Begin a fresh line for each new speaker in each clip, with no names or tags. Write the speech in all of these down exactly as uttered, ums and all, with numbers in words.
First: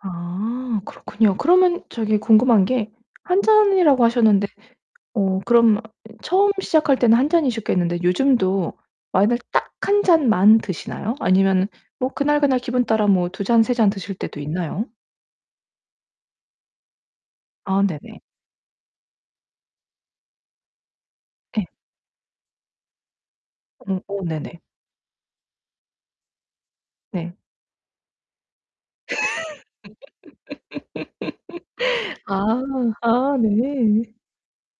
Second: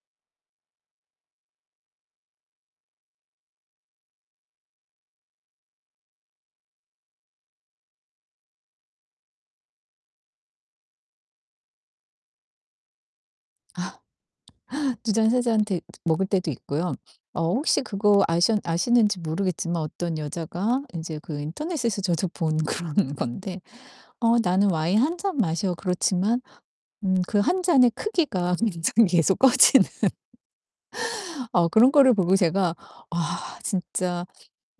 아 그렇군요. 그러면 저기 궁금한게 한 잔이라고 하셨는데 어 그럼 어 처음 시작할 때는 한 잔이셨겠는데 요즘도 와인을 딱 한 잔만 드시나요? 아니면은 뭐 그날 그날 기분따라 두 잔, 세 잔
아.
드실 때도 있나요?
두 잔, 세 잔 데 먹을때도 있고요. 어 혹시
아 네네.
그거 아셔 아시는지 모르겠지만 어떤 여자가 인제 그
예.
인터넷에서 저도 본 그런 건데
음 오
"어
네네.
나는 와인 한 잔 마셔." 그렇지만 음
네.
그 한 잔의 크기가 계속 커지는 어 그런 거를 보고
아.
제가
아
'아
네.
진짜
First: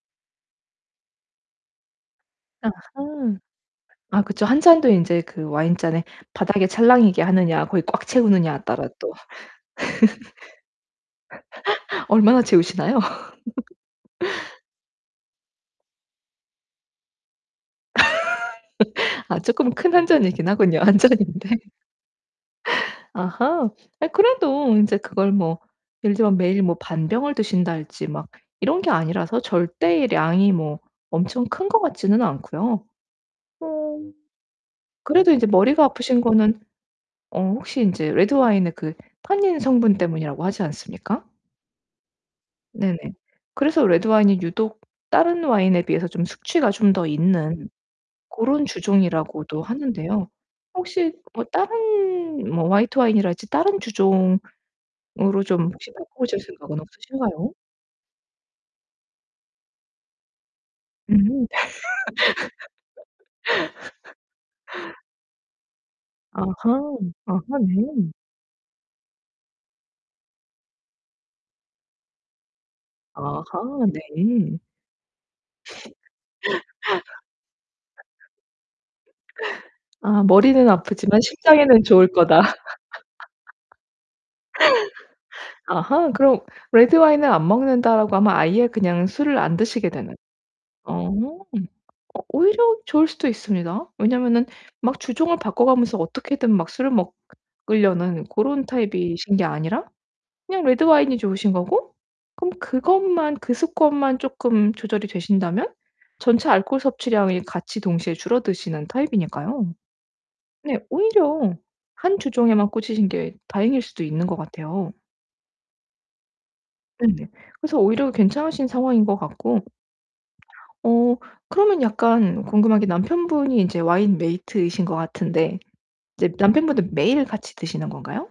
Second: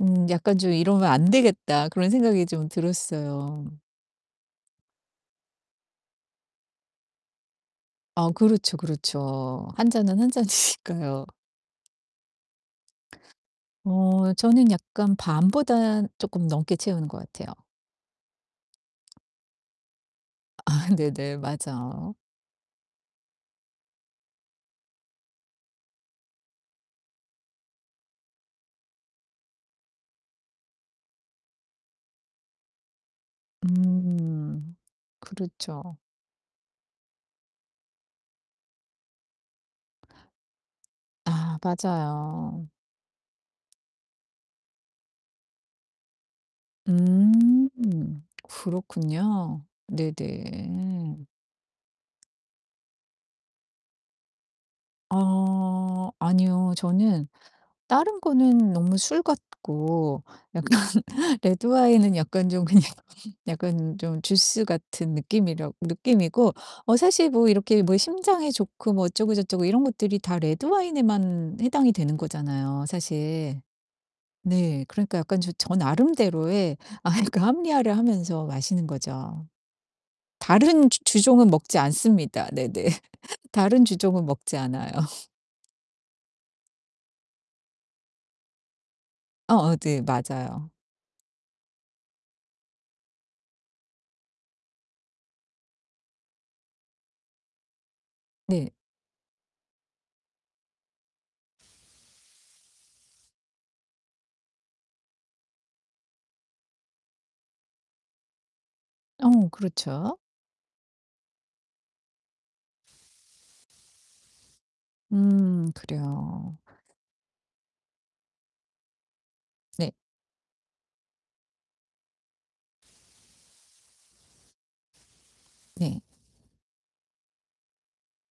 음 약간 좀 이러면 안 되겠다.' 그런 생각이 좀
아하.
들었어요.
아 그쵸, 한 잔도 인제 그 와인잔에 바닥에 찰랑이게 하느냐, 거기 꽉
아
채우느냐
그렇죠,
따라 또
그렇죠. 한 잔은 한 잔이니까요.
얼마나 채우시나요?
어 저는 약간 반보다는 쪼끔 넘게 채우는 것 같아요.
아 쪼끔 큰 한 잔이기는 하군요,
아
한
네네.
잔인데.
맞아요.
아하. 아 그래도 인제 그걸 뭐 예를 들면 매일 뭐 반 병을 드신달지 막 이런 게 아니라서 절대의 양이 뭐 엄청 큰 것 같지는 않고요. 어
음
그래도 인제 머리가
그렇죠.
아프신 거는 어 혹시 인제 레드와인의 그 탄닌 성분 때문이라고 하지 않습니까?
아 맞아요.
네네. 그래서 레드와인이 유독 다른 와인에 비해서 좀 숙취가 좀 더 있는
음.
고런
그렇군요.
주종이라고도 하는데요. 혹시
네네.
뭐 다른 뭐 화이트 와인이라든지 다른 주종으로 좀 혹시
어
바꿔보실
아니요.
생각은
저는
없으신가요?
다른 거는 너무 술 같고 약간
음.
레드와인은 약간 좀 그냥 약간 좀 주스 같은 느낌이라고 느낌이고
아하.
어 사실 뭐
아하
이렇게 뭐
네.
심장에 좋고 뭐 어쩌고 저쩌고 이런 것들이 다 레드와인에만 해당이 되는 거잖아요,
아하
사실.
네.
네. 그러니까 약간 저 저 나름대로의 아이 그 합리화를 하면서 마시는 거죠.
아 '머리는
다른 주
아프지만
주종은 먹지
심장에는 좋을거다.'
않습니다. 네네. 다른 주종은 먹지 않아요.
아하, 그럼 '레드와인을 안 먹는다.'라고 하면 아예 그냥 술을 안
어어
드시게
네
되는
맞아요.
어 오히려 좋을 수도 있습니다. 왜냐면은 막 주종을 바꿔 가면서 어떻게든 막 술을 먹으려는 고런
네.
타입이신 게 아니라 그냥 레드와인이 좋으신 거고 그럼 그것만 그 습관만 쪼끔 조절이 되신다면 전체 알코올 섭취량이 같이 동시에 줄어드시는
어
타입이니까요.
그렇죠.
네. 오히려 한 주종에만 꽂히신 게 다행일 수도 있는 것 같아요.
음 그래요.
네네. 그래서 오히려 괜찮으신 상황인 것 같고
네.
어 그러면 약간 궁금한게 남편분이 인제 와인 메이트이신 것 같은데
네.
이제 남편분도 매일 같이 드시는 건가요?